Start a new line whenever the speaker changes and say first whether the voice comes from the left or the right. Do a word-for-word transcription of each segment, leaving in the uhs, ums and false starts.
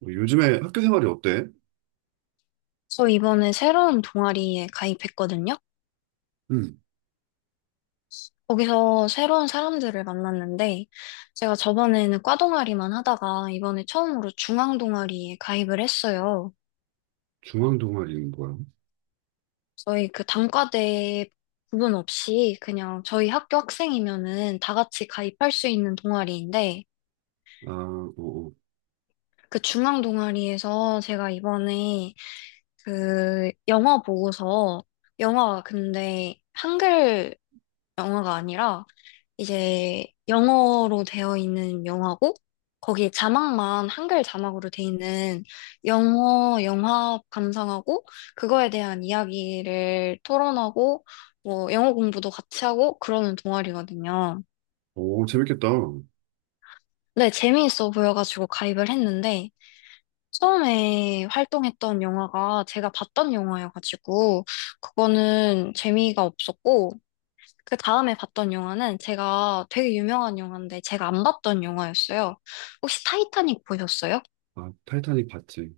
right: 뭐 요즘에 학교 생활이 어때?
left: 저 이번에 새로운 동아리에 가입했거든요.
right: 응.
left: 거기서 새로운 사람들을 만났는데, 제가 저번에는 과 동아리만 하다가 이번에 처음으로 중앙 동아리에 가입을 했어요.
right: 중앙 동아리는 뭐야?
left: 저희 그 단과대 구분 없이 그냥 저희 학교 학생이면은 다 같이 가입할 수 있는 동아리인데,
right: 아, 오,
left: 그 중앙 동아리에서 제가 이번에 그 영어 보고서, 영어가 근데 한글 영어가 아니라 이제 영어로 되어 있는 영화고 거기에 자막만 한글 자막으로 돼 있는 영어 영화 감상하고 그거에 대한 이야기를 토론하고 뭐 영어 공부도 같이 하고 그러는 동아리거든요.
right: 오, 오, 재밌겠다.
left: 근데 재미있어 보여가지고 가입을 했는데 처음에 활동했던 영화가 제가 봤던 영화여가지고 그거는 재미가 없었고 그 다음에 봤던 영화는 제가 되게 유명한 영화인데 제가 안 봤던 영화였어요. 혹시 타이타닉 보셨어요?
right: 아, 타이타닉 봤지.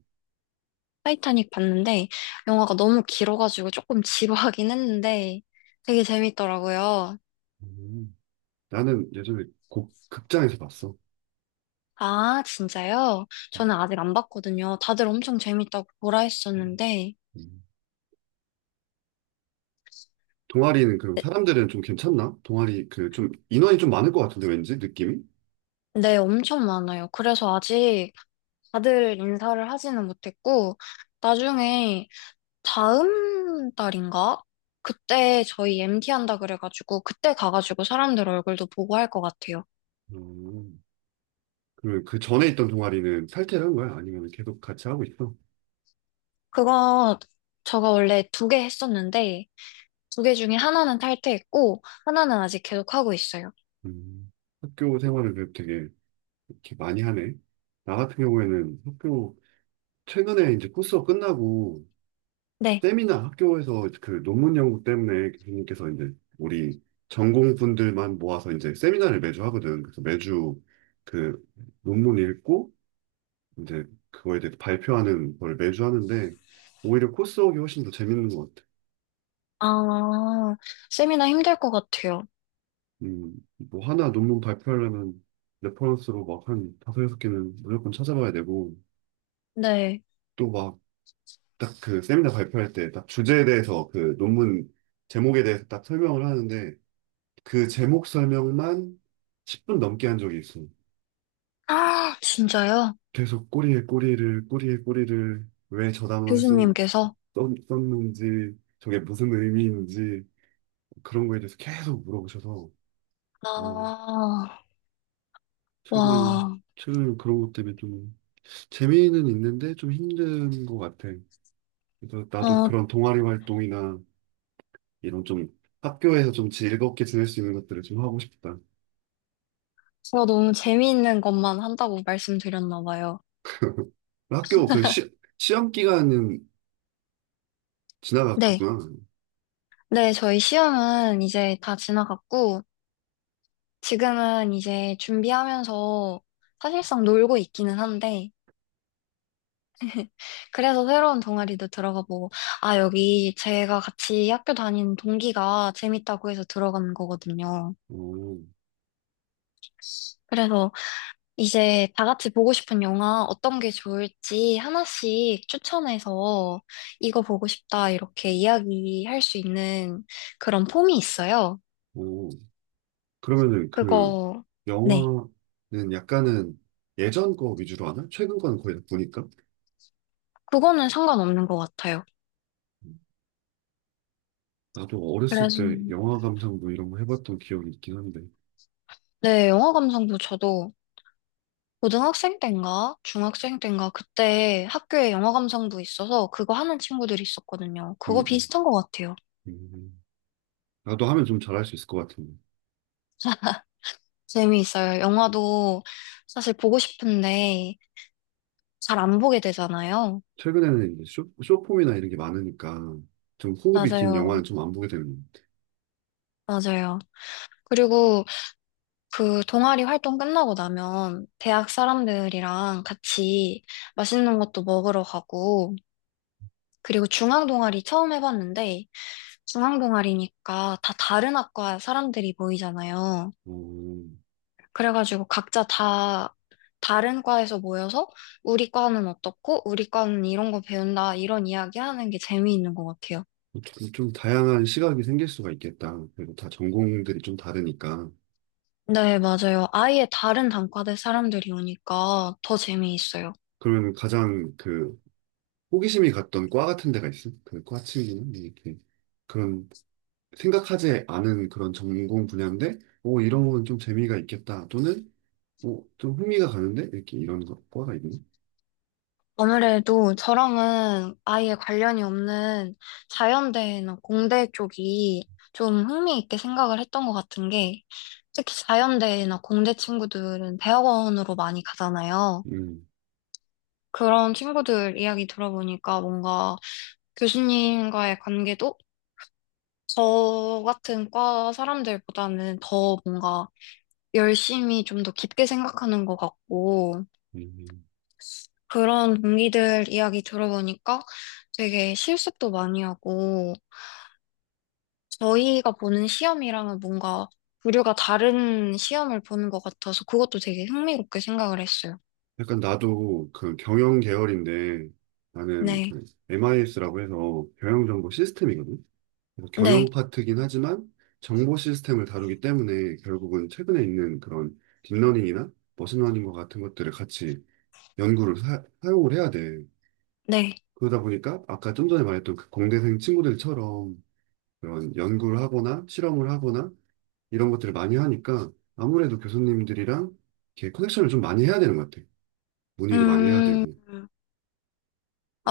left: 타이타닉 봤는데 영화가 너무 길어가지고 조금 지루하긴 했는데 되게 재밌더라고요.
right: 음, 나는 예전에 곡, 극장에서 봤어.
left: 아, 진짜요?
right: 음,
left: 저는 아직 안 봤거든요. 다들 엄청 재밌다고 보라
right: 음,
left: 했었는데
right: 음. 동아리는 그럼 사람들은 좀 괜찮나? 동아리 그 좀 인원이 좀 많을 것 같은데 왠지 느낌이?
left: 네, 엄청 많아요. 그래서 아직 다들 인사를 하지는 못했고 나중에 다음 달인가? 그때 저희 엠티 한다 그래가지고 그때 가가지고 사람들 얼굴도 보고 할 것 같아요.
right: 음, 그러면 그 전에 있던 동아리는 탈퇴를 한 거야? 아니면 계속 같이 하고 있어?
left: 그거 저가 원래 두 개 했었는데 두 개 중에 하나는 탈퇴했고 하나는 아직 계속 하고 있어요.
right: 음, 학교 생활을 그래도 되게 이렇게 많이 하네. 나 같은 경우에는 학교 최근에 이제 코스가 끝나고
left: 네.
right: 세미나 학교에서 그 논문 연구 때문에 교수님께서 이제 우리 전공분들만 모아서 이제 세미나를 매주 하거든. 그래서 매주 그 논문 읽고 이제 그거에 대해서 발표하는 걸 매주 하는데 오히려 코스웍이 훨씬 더 재밌는 것 같아.
left: 아, 세미나 힘들 것 같아요.
right: 음, 뭐 하나 논문 발표하려면 레퍼런스로 막 한 다섯 여섯 개는 무조건 찾아봐야 되고
left: 네.
right: 또 막 딱 그 세미나 발표할 때 딱 주제에 대해서 그 논문 제목에 대해서 딱 설명을 하는데 그 제목 설명만 십 분 넘게 한 적이 있어.
left: 아, 진짜요?
right: 계속 꼬리에 꼬리를, 꼬리에 꼬리를 왜 저 단어를 썼,
left: 교수님께서?
right: 는지 저게 무슨 의미인지, 그런 거에 대해서 계속 물어보셔서, 어,
left: 아,
right: 최근에,
left: 와.
right: 최근에 그런 것 때문에 좀, 재미는 있는데 좀 힘든 것 같아. 그래서 나도
left: 어,
right: 그런 동아리 활동이나 이런 좀 학교에서 좀 즐겁게 지낼 수 있는 것들을 좀 하고 싶다.
left: 제가 너무 재미있는 것만 한다고 말씀드렸나 봐요.
right: 학교 그 시, 시험 기간은
left: 네.
right: 지나갔구나.
left: 네, 저희 시험은 이제 다 지나갔고, 지금은 이제 준비하면서 사실상 놀고 있기는 한데, 그래서 새로운 동아리도 들어가 보고, 아, 여기 제가 같이 학교 다니는 동기가 재밌다고 해서 들어간 거거든요.
right: 오,
left: 그래서 이제 다 같이 보고 싶은 영화 어떤 게 좋을지 하나씩 추천해서 이거 보고 싶다 이렇게 이야기할 수 있는 그런 폼이 있어요.
right: 오. 그러면은 그
left: 그거, 네.
right: 영화는 약간은 예전 거 위주로 하나? 최근 거는 거의 다 보니까.
left: 그거는 상관없는 것 같아요.
right: 나도 어렸을
left: 그래서
right: 때 영화 감상 뭐 이런 거 해봤던 기억이 있긴 한데.
left: 네, 영어 감상부 저도 고등학생 때인가 중학생 때인가 그때 학교에 영어 감상부 있어서 그거 하는 친구들이 있었거든요.
right: 음,
left: 그거
right: 음,
left: 비슷한 것 같아요.
right: 음. 나도 하면 좀 잘할 수 있을 것 같은데.
left: 재미있어요. 영화도 사실 보고 싶은데 잘 안 보게 되잖아요.
right: 최근에는 이제 쇼, 쇼폼이나 이런 게 많으니까 좀 호흡이 긴
left: 맞아요.
right: 영화는 좀 안 보게 되는 것같
left: 맞아요. 그리고 그 동아리 활동 끝나고 나면 대학 사람들이랑 같이 맛있는 것도 먹으러 가고 그리고 중앙 동아리 처음 해봤는데 중앙동아리니까 다 다른 학과 사람들이 모이잖아요.
right: 어,
left: 그래가지고 각자 다 다른 과에서 모여서 우리 과는 어떻고 우리 과는 이런 거 배운다 이런 이야기 하는 게 재미있는 것 같아요.
right: 좀, 좀 다양한 시각이 생길 수가 있겠다. 그리고 다 전공들이 좀 다르니까.
left: 네, 맞아요. 아예 다른 단과대 사람들이 오니까 더 재미있어요.
right: 그러면 가장 그 호기심이 갔던 과 같은 데가 있어? 그 과 친구는 네, 이렇게 그런 생각하지 않은 그런 전공 분야인데, 오 이런 건 좀 재미가 있겠다. 또는 오좀 흥미가 가는데 이렇게 이런 거 과가 있니?
left: 아무래도 저랑은 아예 관련이 없는 자연대나 공대 쪽이 좀 흥미있게 생각을 했던 것 같은 게 특히 자연대나 공대 친구들은 대학원으로 많이 가잖아요.
right: 음,
left: 그런 친구들 이야기 들어보니까 뭔가 교수님과의 관계도 저 같은 과 사람들보다는 더 뭔가 열심히 좀 더 깊게 생각하는 것 같고
right: 음.
left: 그런 동기들 이야기 들어보니까 되게 실습도 많이 하고 저희가 보는 시험이랑은 뭔가 부류가 다른 시험을 보는 것 같아서 그것도 되게 흥미롭게 생각을 했어요.
right: 약간 나도 그 경영 계열인데 나는
left: 네,
right: 그 엠아이에스라고 해서 경영 정보 시스템이거든. 그래서
left: 네,
right: 경영 파트긴 하지만 정보 시스템을 다루기 때문에 결국은 최근에 있는 그런 딥러닝이나 머신러닝과 같은 것들을 같이 연구를 사, 용을 해야 돼.
left: 네.
right: 그러다 보니까 아까 좀 전에 말했던 그 공대생 친구들처럼 그런 연구를 하거나 실험을 하거나 이런 것들을 많이 하니까 아무래도 교수님들이랑 이렇게 커넥션을 좀 많이 해야 되는 것 같아. 문의도 많이 해야
left: 음,
right: 되고.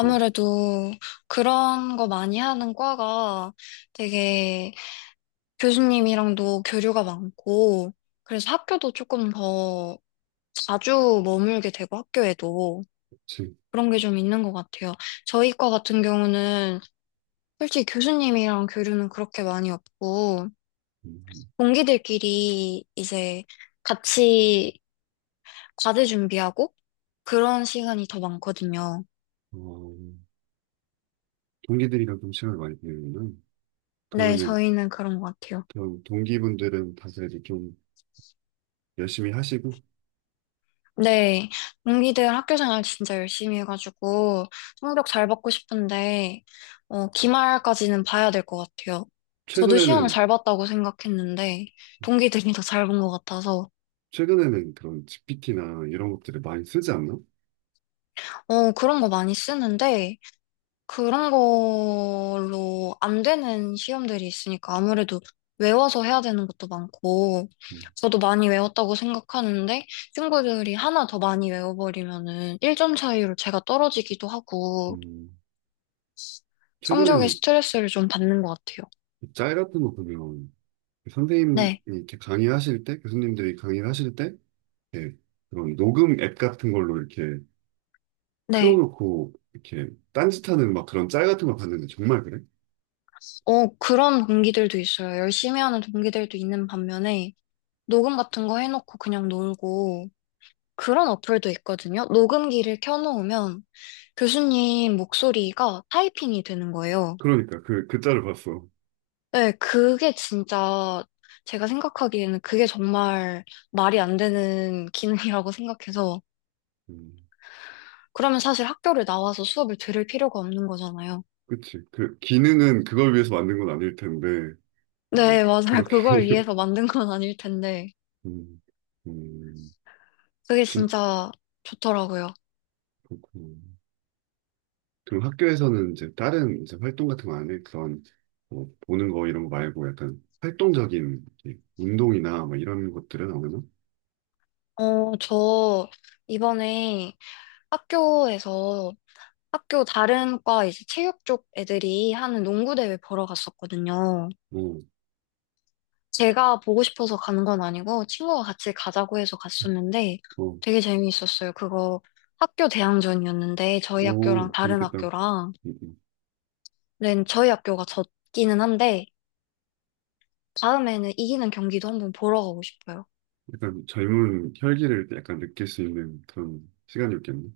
right: 그렇지.
left: 그런 거 많이 하는 과가 되게 교수님이랑도 교류가 많고 그래서 학교도 조금 더 자주 머물게 되고 학교에도 그런 게 좀 있는 것 같아요. 저희 과 같은 경우는 솔직히 교수님이랑 교류는 그렇게 많이 없고,
right: 음,
left: 동기들끼리 이제 같이 과제 준비하고 그런 시간이 더 많거든요.
right: 어, 동기들이랑 좀 시간을 많이 보내는구나.
left: 네,
right: 그러면은
left: 저희는 그런 것 같아요.
right: 그런 동기분들은 다들 이제 좀 열심히 하시고
left: 네, 동기들 학교 생활 진짜 열심히 해가지고 성적 잘 받고 싶은데, 어, 기말까지는 봐야 될 것 같아요. 저도 시험을
right: 최근에는
left: 잘 봤다고 생각했는데, 동기들이 더 잘 본 것 같아서,
right: 최근에는 그런 지피티나 이런 것들을 많이 쓰지 않나?
left: 어, 그런 거 많이 쓰는데, 그런 걸로 안 되는 시험들이 있으니까 아무래도 외워서 해야 되는 것도 많고,
right: 음.
left: 저도 많이 외웠다고 생각하는데, 친구들이 하나 더 많이 외워버리면은 일 점 차이로 제가 떨어지기도 하고,
right: 음.
left: 성적에
right: 최근에는
left: 스트레스를 좀 받는 것 같아요.
right: 짤 같은 거 보면 선생님이
left: 네,
right: 이렇게 강의하실 때 교수님들이 강의를 하실 때 이렇게 그런 녹음 앱 같은 걸로 이렇게
left: 네.
right: 틀어놓고 이렇게 딴짓하는 막 그런 짤 같은 거 봤는데 정말 그래?
left: 어, 그런 동기들도 있어요. 열심히 하는 동기들도 있는 반면에, 녹음 같은 거 해놓고 그냥 놀고, 그런 어플도 있거든요. 녹음기를 켜놓으면 교수님 목소리가 타이핑이 되는 거예요.
right: 그러니까 그 그 짤을 봤어.
left: 네, 그게 진짜 제가 생각하기에는 그게 정말 말이 안 되는 기능이라고 생각해서
right: 음,
left: 그러면 사실 학교를 나와서 수업을 들을 필요가 없는 거잖아요.
right: 그치. 그 기능은 그걸 위해서 만든 건 아닐 텐데.
left: 네,
right: 음,
left: 맞아요.
right: 그렇게
left: 그걸 위해서 만든 건 아닐 텐데
right: 음, 음,
left: 그게
right: 진짜
left: 진짜 좋더라고요.
right: 그렇구나. 그럼 학교에서는 이제 다른 이제 활동 같은 거 안 해? 그런 뭐 보는 거 이런 거 말고 약간 활동적인 이렇게 운동이나 뭐 이런 것들은 안 하나?
left: 어, 저 이번에 학교에서 학교 다른 과 이제 체육 쪽 애들이 하는 농구 대회 보러 갔었거든요.
right: 오,
left: 제가 보고 싶어서 가는 건 아니고 친구가 같이 가자고 해서 갔었는데
right: 어,
left: 되게 재미있었어요. 그거 학교 대항전이었는데 저희
right: 오,
left: 학교랑 다른
right: 재밌겠다.
left: 학교랑
right: 음, 음.
left: 는 저희 학교가 졌기는 한데 다음에는 이기는 경기도 한번 보러 가고 싶어요.
right: 약간 젊은 혈기를 약간 느낄 수 있는 그런 시간이었겠네.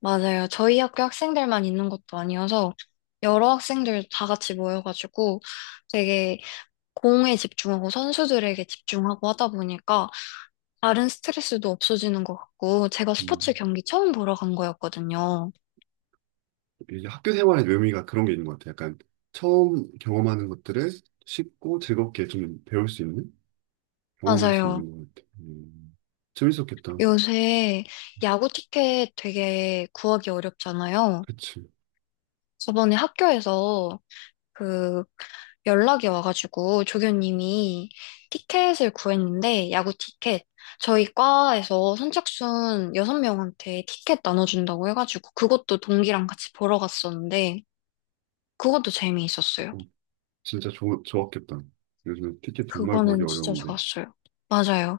left: 맞아요. 저희 학교 학생들만 있는 것도 아니어서 여러 학생들 다 같이 모여가지고 되게 공에 집중하고 선수들에게 집중하고 하다 보니까 다른 스트레스도 없어지는 것 같고, 제가 스포츠
right: 음.
left: 경기 처음 보러 간 거였거든요.
right: 이게 학교 생활의 묘미가 그런 게 있는 것 같아. 약간 처음 경험하는 것들을 쉽고 즐겁게 좀 배울 수 있는, 경험할 수
left: 맞아요.
right: 있는 것 같아. 음. 재밌었겠다.
left: 요새 야구 티켓 되게 구하기 어렵잖아요.
right: 그치.
left: 저번에 학교에서 그 연락이 와가지고 조교님이 티켓을 구했는데, 야구 티켓. 저희 과에서 선착순 여섯 명한테 티켓 나눠준다고 해가지고, 그것도 동기랑 같이 보러 갔었는데, 그것도 재미있었어요.
right: 어. 진짜 좋, 좋았겠다. 요즘 티켓 정말 구하기
left: 그거는 진짜
right: 어려운데.
left: 좋았어요. 맞아요.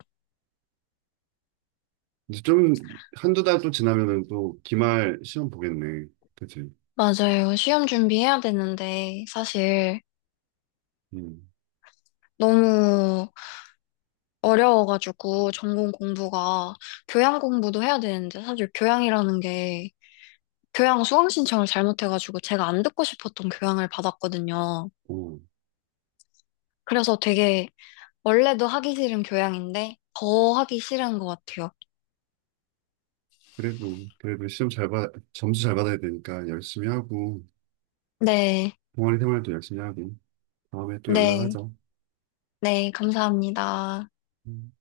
right: 이제 좀 한 두 달 또 지나면은 또 기말 시험 보겠네. 그치?
left: 맞아요. 시험 준비해야 되는데, 사실
right: 음.
left: 너무 어려워가지고, 전공 공부가, 교양 공부도 해야 되는데, 사실 교양이라는 게, 교양 수강 신청을 잘못해가지고, 제가 안 듣고 싶었던 교양을 받았거든요.
right: 오.
left: 그래서 되게, 원래도 하기 싫은 교양인데, 더 하기 싫은 것 같아요.
right: 그래도, 그래도 시험 잘 받, 점수 잘 받아야 되니까 열심히 하고,
left: 네,
right: 동아리 생활도 열심히 하고, 다음에 또
left: 네,
right: 연락하자.
left: 네, 감사합니다.
right: 음.